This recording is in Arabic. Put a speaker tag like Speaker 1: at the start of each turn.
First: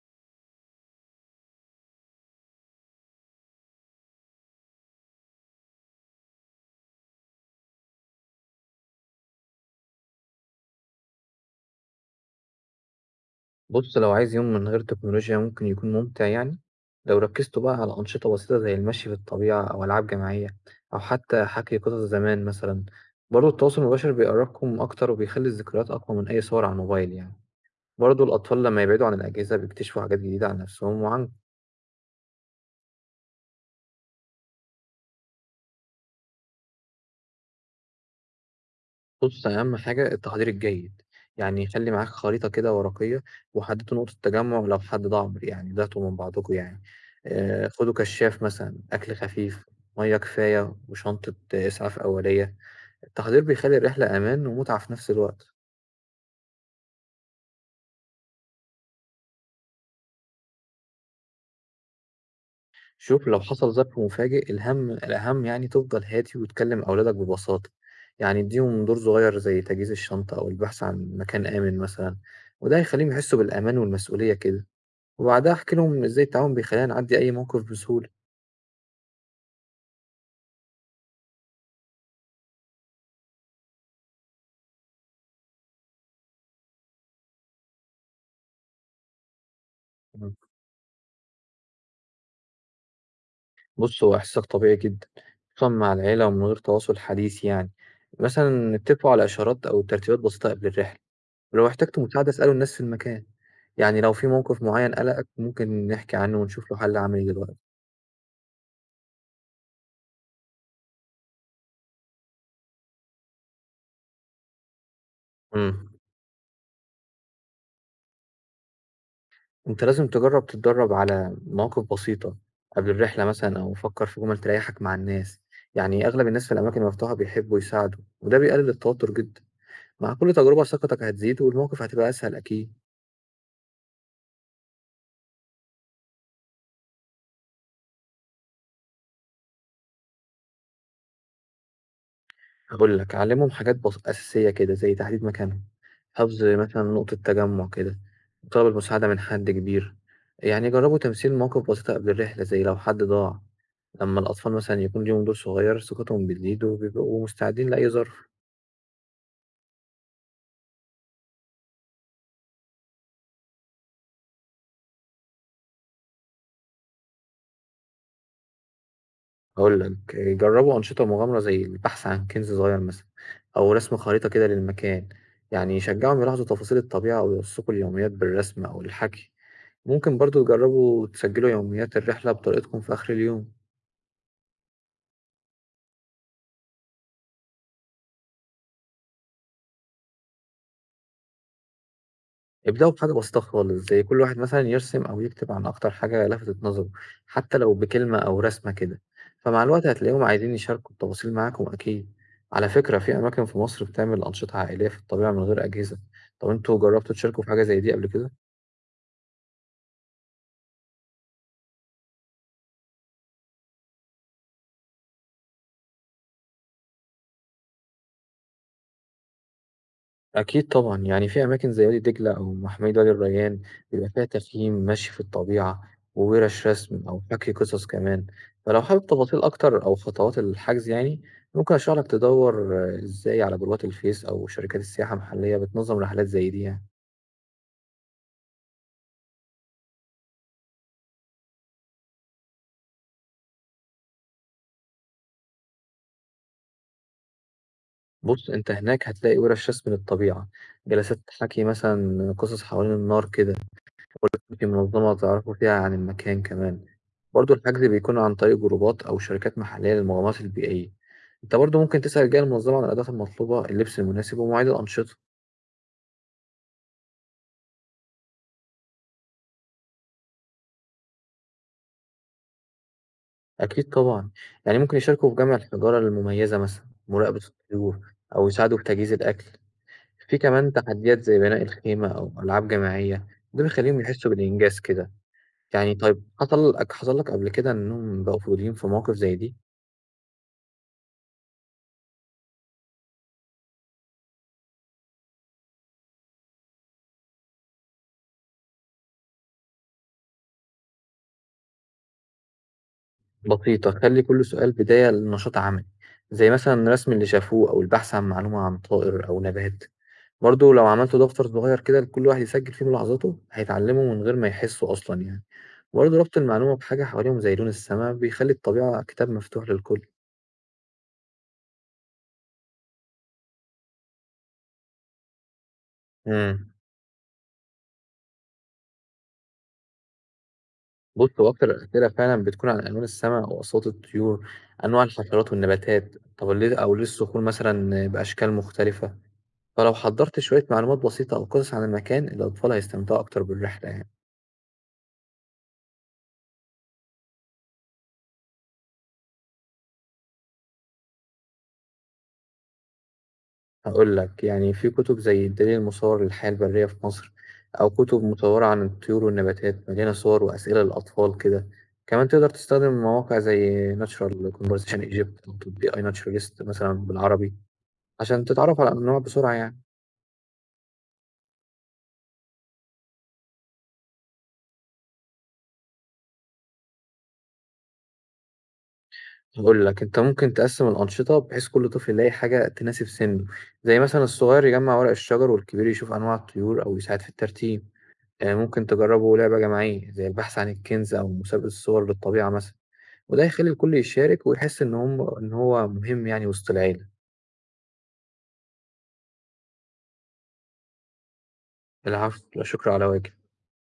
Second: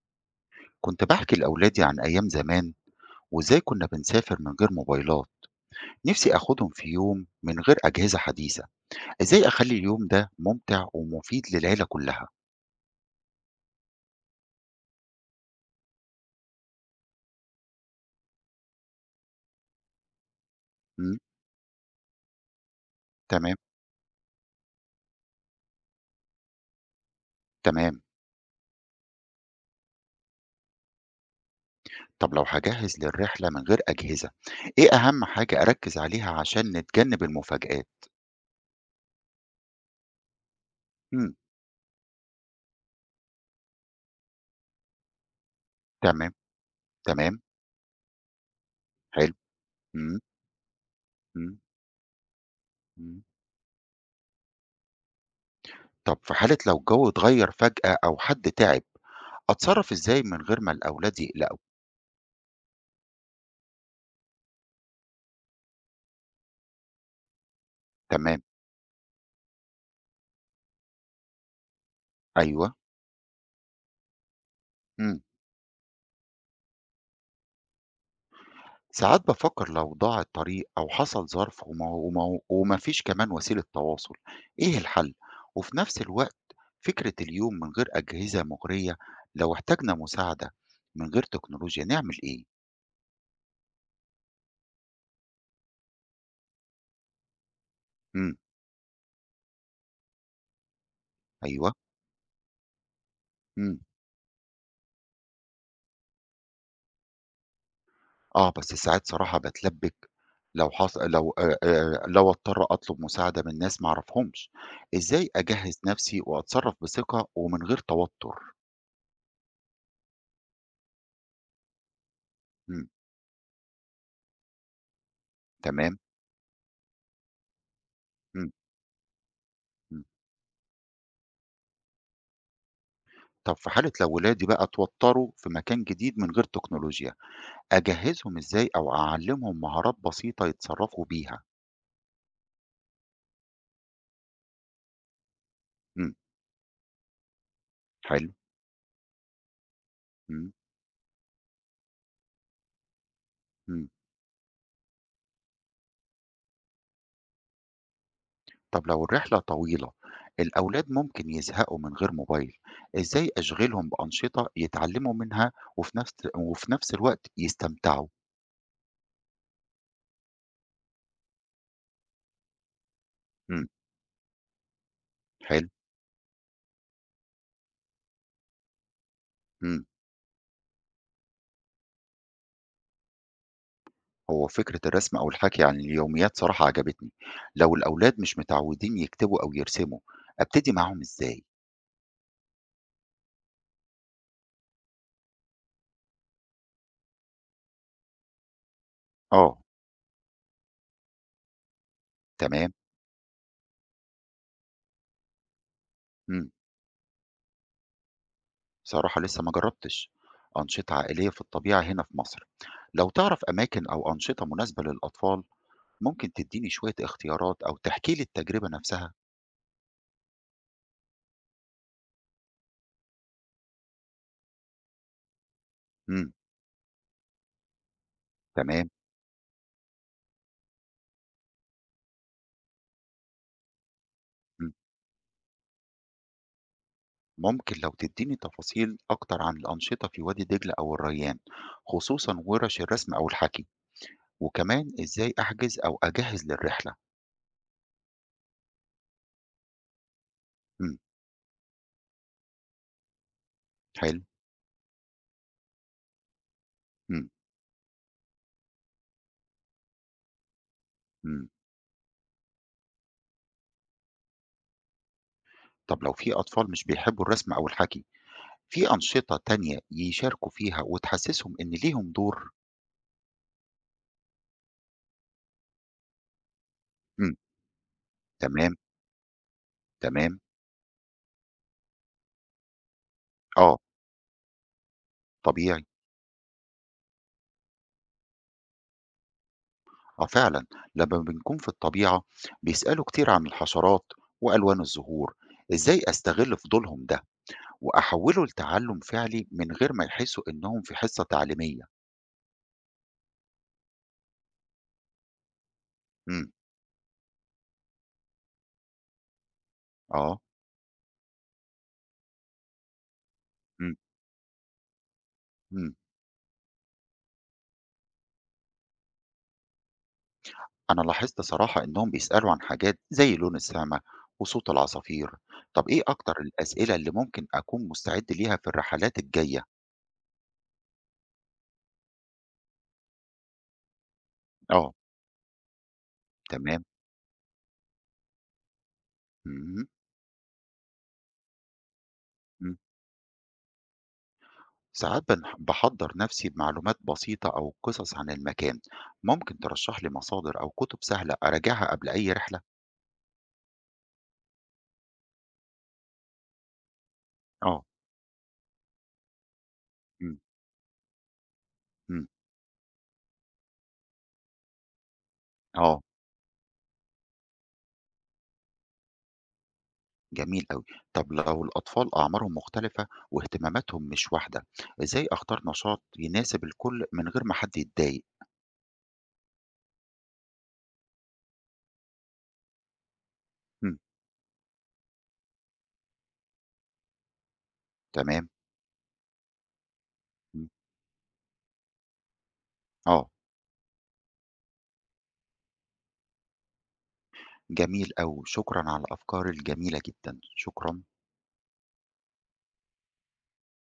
Speaker 1: كنت بحكي لأولادي عن أيام زمان، وإزاي كنا بنسافر من غير موبايلات. نفسي أخدهم في يوم من غير أجهزة حديثة. إزاي أخلي اليوم ده ممتع ومفيد للعيلة كلها؟
Speaker 2: بُص، لو عايز يوم من غير تكنولوجيا ممكن يكون ممتع يعني، لو ركّزتوا بقى على أنشطة بسيطة زي المشي في الطبيعة أو ألعاب جماعية أو
Speaker 1: مم.
Speaker 2: حتى حكي قصص زمان مثلًا، برضه
Speaker 1: تمام.
Speaker 2: التواصل المباشر بيقرّبكم أكتر وبيخلّي الذكريات أقوى من أي صور على الموبايل يعني،
Speaker 1: تمام.
Speaker 2: برضه الأطفال لمّا يبعدوا عن الأجهزة بيكتشفوا حاجات جديدة عن نَفْسهم وعنكم.
Speaker 1: طب لو هجهز للرحلة من غير أجهزة، إيه أهم حاجة أركز عليها عشان نتجنب المفاجآت؟
Speaker 2: بُص، أهم حاجة التحضير الجيد،
Speaker 1: مم.
Speaker 2: يعني خلّي معاك خريطة كده ورقية، وحددوا نقطة تجمُّع لو حد ضَعْف يعني ضِعتوا من
Speaker 1: تمام.
Speaker 2: بعضكم يعني،
Speaker 1: تمام.
Speaker 2: خدوا كشّاف مثلًا، أكل
Speaker 1: حلو.
Speaker 2: خفيف،
Speaker 1: مم.
Speaker 2: مَيّة كفاية، وشنطة
Speaker 1: مم.
Speaker 2: إسعاف أولية،
Speaker 1: مم.
Speaker 2: التحضير بيخلّي الرحلة أمان ومتعة في نفس الوقت،
Speaker 1: طب في حالة لو الجو اتغير فجأة أو حد تعب، أتصرف إزاي من غير ما الأولاد يقلقوا؟
Speaker 2: شوف لو حصل ظرف مفاجئ الهَم الأهم يعني تفضل هادي وتكلّم أولادك ببساطة، يعني
Speaker 1: تمام.
Speaker 2: ادّيهم دور صغير زي تجهيز الشنطة أو البحث عن مكان آمن مثلًا،
Speaker 1: أيوه.
Speaker 2: وده هيخلّيهم يحسّوا بالأمان والمسؤولية كده.
Speaker 1: مم.
Speaker 2: وبعدها أحكي لهم إزاي التعاون بيخلّيني أعدّي أي موقف بسهولة.
Speaker 1: ساعات بفكر لو ضاع الطريق أو حصل ظرف وما فيش كمان وسيلة تواصل، إيه الحل؟ وفي نفس الوقت فكرة اليوم من غير أجهزة مغرية. لو احتاجنا
Speaker 2: إمم.
Speaker 1: مساعدة من غير تكنولوجيا نعمل إيه؟
Speaker 2: بُص، هو إحساسك طبيعي جدًا، خصوصًا مع العيلة ومن غير تواصل حديث يعني.
Speaker 1: امم.
Speaker 2: مثلًا اتفقوا على إشارات أو ترتيبات بسيطة قبل الرحلة، ولو
Speaker 1: أيوه.
Speaker 2: احتجتوا مساعدة اسألوا الناس في المكان.
Speaker 1: امم.
Speaker 2: يعني لو في موقف معيّن قلقك ممكن نحكي عنه ونشوف له حل عملي دلوقتي.
Speaker 1: آه، بس ساعات صراحة بتلبك. لو حص... لو آه آه لو اضطر أطلب مساعدة من ناس معرفهمش، إزاي أجهز
Speaker 2: إمم.
Speaker 1: نفسي وأتصرف بثقة ومن غير توتر؟
Speaker 2: أنت لازم تجرّب تتدرّب على مواقف بسيطة
Speaker 1: امم.
Speaker 2: قبل الرحلة مثلًا أو فكّر في جُمل تريّحك مع الناس.
Speaker 1: تمام.
Speaker 2: يعني أغلب الناس في الأماكن المفتوحة بيحبّوا يساعدوا وده
Speaker 1: امم.
Speaker 2: بيقلل التوتر جدًا.
Speaker 1: إمم.
Speaker 2: مع كل تجربة ثقتك هتزيد والمواقف هتبقى أسهل أكيد.
Speaker 1: طب في حالة لو ولادي بقى اتوتروا في مكان جديد من غير تكنولوجيا، أجهزهم إزاي أو أعلمهم مهارات بسيطة يتصرفوا بيها؟
Speaker 2: هقول لك علمهم حاجات أساسية كده زي تحديد مكانهم،
Speaker 1: امم.
Speaker 2: حفظ مثلا نقطة تجمع كده،
Speaker 1: حلو.
Speaker 2: طلب المساعدة من حد كبير.
Speaker 1: امم.
Speaker 2: يعني جربوا تمثيل مواقف بسيطة قبل الرحلة زي لو حد ضاع.
Speaker 1: امم.
Speaker 2: لما الأطفال مثلا يكون ليهم دور صغير ثقتهم بتزيد وبيبقوا مستعدين لأي ظرف.
Speaker 1: طب لو الرحلة طويلة، الأولاد ممكن يزهقوا من غير موبايل، إزاي أشغلهم بأنشطة يتعلموا منها وفي نفس الوقت يستمتعوا؟
Speaker 2: هقول لك جربوا أنشطة مغامرة زي البحث عن كنز صغير مثلا
Speaker 1: امم.
Speaker 2: أو رسم خريطة كده للمكان،
Speaker 1: حلو.
Speaker 2: يعني يشجعهم يلاحظوا تفاصيل الطبيعة أو يوثقوا اليوميات بالرسم أو الحكي.
Speaker 1: امم.
Speaker 2: ممكن برضه تجربوا تسجلوا يوميات الرحلة بطريقتكم في آخر اليوم.
Speaker 1: هو فكرة الرسم أو الحكي عن اليوميات صراحة عجبتني. لو الأولاد مش متعودين يكتبوا أو يرسموا، أبتدي معاهم إزاي؟
Speaker 2: ابدأوا بحاجة بسيطة خالص زي كل واحد مثلا يرسم أو يكتب عن أكتر حاجة لفتت نظره، حتى لو بكلمة أو رسمة كده.
Speaker 1: آه.
Speaker 2: فمع الوقت هتلاقيهم عايزين يشاركوا التفاصيل معاكم أكيد. على
Speaker 1: تمام.
Speaker 2: فكرة في أماكن في مصر بتعمل أنشطة عائلية في الطبيعة من غير أجهزة. طب
Speaker 1: مم.
Speaker 2: أنتوا جربتوا تشاركوا في حاجة زي دي قبل كده؟
Speaker 1: بصراحة لسه ما جربتش أنشطة عائلية في الطبيعة هنا في مصر. لو تعرف أماكن أو أنشطة مناسبة للأطفال، ممكن تديني شوية اختيارات أو تحكي لي التجربة نفسها.
Speaker 2: أكيد طبعًا، يعني في أماكن زي وادي دجلة أو محمية وادي الريان بيبقى فيها تخييم، مشي في الطبيعة،
Speaker 1: امم.
Speaker 2: وورش رسم أو حكي قصص كمان، فلو
Speaker 1: تمام.
Speaker 2: حابب تفاصيل أكتر أو خطوات الحجز يعني ممكن أشرح لك تدوّر إزاي على جروبات الفيس أو
Speaker 1: مم.
Speaker 2: شركات السياحة المحلية بتنظم رحلات زي دي يعني.
Speaker 1: ممكن لو تديني تفاصيل أكتر عن الأنشطة في وادي دجلة أو الريان، خصوصا ورش الرسم أو الحكي، وكمان إزاي أحجز أو أجهز للرحلة.
Speaker 2: بُص أنت هناك هتلاقي ورش رسم للطبيعة،
Speaker 1: امم.
Speaker 2: جلسات حكي مثلًا قصص حوالين النار كده.
Speaker 1: حلو.
Speaker 2: دي منظمة تعرفوا فيها عن المكان كمان.
Speaker 1: امم.
Speaker 2: برضو الحجز بيكون عن طريق جروبات أو شركات محلية للمغامرات البيئية.
Speaker 1: امم.
Speaker 2: أنت برضو ممكن تسأل الجهة المنظمة عن الأدوات المطلوبة، اللبس المناسب ومواعيد الأنشطة.
Speaker 1: طب لو في أطفال مش بيحبوا الرسم أو الحكي، في أنشطة تانية يشاركوا فيها وتحسسهم إن ليهم دور؟
Speaker 2: أكيد طبعا، يعني ممكن يشاركوا في جمع الحجارة المميزة مثلا، مراقبة الطيور، أو
Speaker 1: تمام.
Speaker 2: يساعدوا في تجهيز الأكل. في
Speaker 1: تمام.
Speaker 2: كمان تحديات زي بناء الخيمة أو ألعاب جماعية، ده
Speaker 1: آه.
Speaker 2: بيخليهم يحسوا بالإنجاز كده.
Speaker 1: طبيعي.
Speaker 2: يعني طيب حصل لك قبل كده إنهم بقوا فاضيين في مواقف زي دي؟
Speaker 1: آه، فعلًا، لمّا بنكون في الطبيعة بيسألوا كتير عن الحشرات وألوان الزهور، إزاي أستغل فضولهم ده وأحوّله لتعلُّم فعلي من غير ما يحسّوا إنهم في حصة تعليمية؟
Speaker 2: بسيطة، خلي كل سؤال بداية لنشاط عملي زي
Speaker 1: إمم.
Speaker 2: مثلا رسم اللي شافوه أو البحث عن معلومة عن طائر أو نبات.
Speaker 1: آه.
Speaker 2: برضه لو عملت دفتر صغير كده لكل واحد يسجل فيه ملاحظاته
Speaker 1: إمم.
Speaker 2: هيتعلموا من غير ما يحسوا أصلا يعني.
Speaker 1: إمم.
Speaker 2: برضه ربط المعلومة بحاجة حواليهم زي لون السماء بيخلي الطبيعة كتاب مفتوح للكل.
Speaker 1: أنا لاحظت صراحة إنهم بيسألوا عن حاجات زي لون السما وصوت العصافير. طَب إيه أكتر
Speaker 2: امم.
Speaker 1: الأسئلة اللي ممكن أكون مستعد ليها في الرحلات الجاية؟
Speaker 2: بص هو أكتر الأسئلة فعلا بتكون عن ألوان السماء وأصوات الطيور،
Speaker 1: آه.
Speaker 2: أنواع الحشرات والنباتات، طب ليه
Speaker 1: تمام.
Speaker 2: أو ليه الصخور مثلا بأشكال مختلفة.
Speaker 1: اهم.
Speaker 2: فلو حضرت شوية معلومات بسيطة أو قصص عن المكان الأطفال
Speaker 1: إمم.
Speaker 2: هيستمتعوا أكتر بالرحلة يعني.
Speaker 1: ساعات بحضر نفسي بمعلومات بسيطة أو قصص عن المكان. ممكن ترشح لي مصادر أو كتب سهلة أراجعها قبل أي رحلة؟
Speaker 2: هاقول لك، يعني في كتب زي الدليل المصور للحياة البرية في مصر،
Speaker 1: آه.
Speaker 2: أو كتب مطورة عن الطيور والنباتات مليانة
Speaker 1: مم.
Speaker 2: صور وأسئلة للأطفال كده،
Speaker 1: مم.
Speaker 2: كمان تقدر تستخدم مواقع زي Natural Conversation Egypt أو تطبيق
Speaker 1: آه.
Speaker 2: iNaturalist مثلًا بالعربي، عشان تتعرف على الأنواع بسرعة يعني.
Speaker 1: جميل أوي. طب لو الأطفال أعمارهم مختلفة واهتماماتهم مش واحدة، إزاي أختار نشاط يناسب الكل من غير ما حد يتضايق؟
Speaker 2: هاقول لك، أنت ممكن تقسم الأنشطة بحيث كل طفل يلاقي حاجة تناسب سنه،
Speaker 1: مم.
Speaker 2: زي مثلًا الصغير يجمع ورق الشجر والكبير يشوف أنواع الطيور أو يساعد في الترتيب.
Speaker 1: تمام.
Speaker 2: ممكن تجربوا لعبة جماعية زي البحث
Speaker 1: مم.
Speaker 2: عن الكنز أو مسابقة صور للطبيعة مثلًا.
Speaker 1: آه،
Speaker 2: وده هيخلّي الكل يشارك ويحس إن هو مهم يعني وسط العيلة.
Speaker 1: جميل أوي، شكرا على الأفكار الجميلة جدا، شكرا.
Speaker 2: العفو، لا شكر على واجب.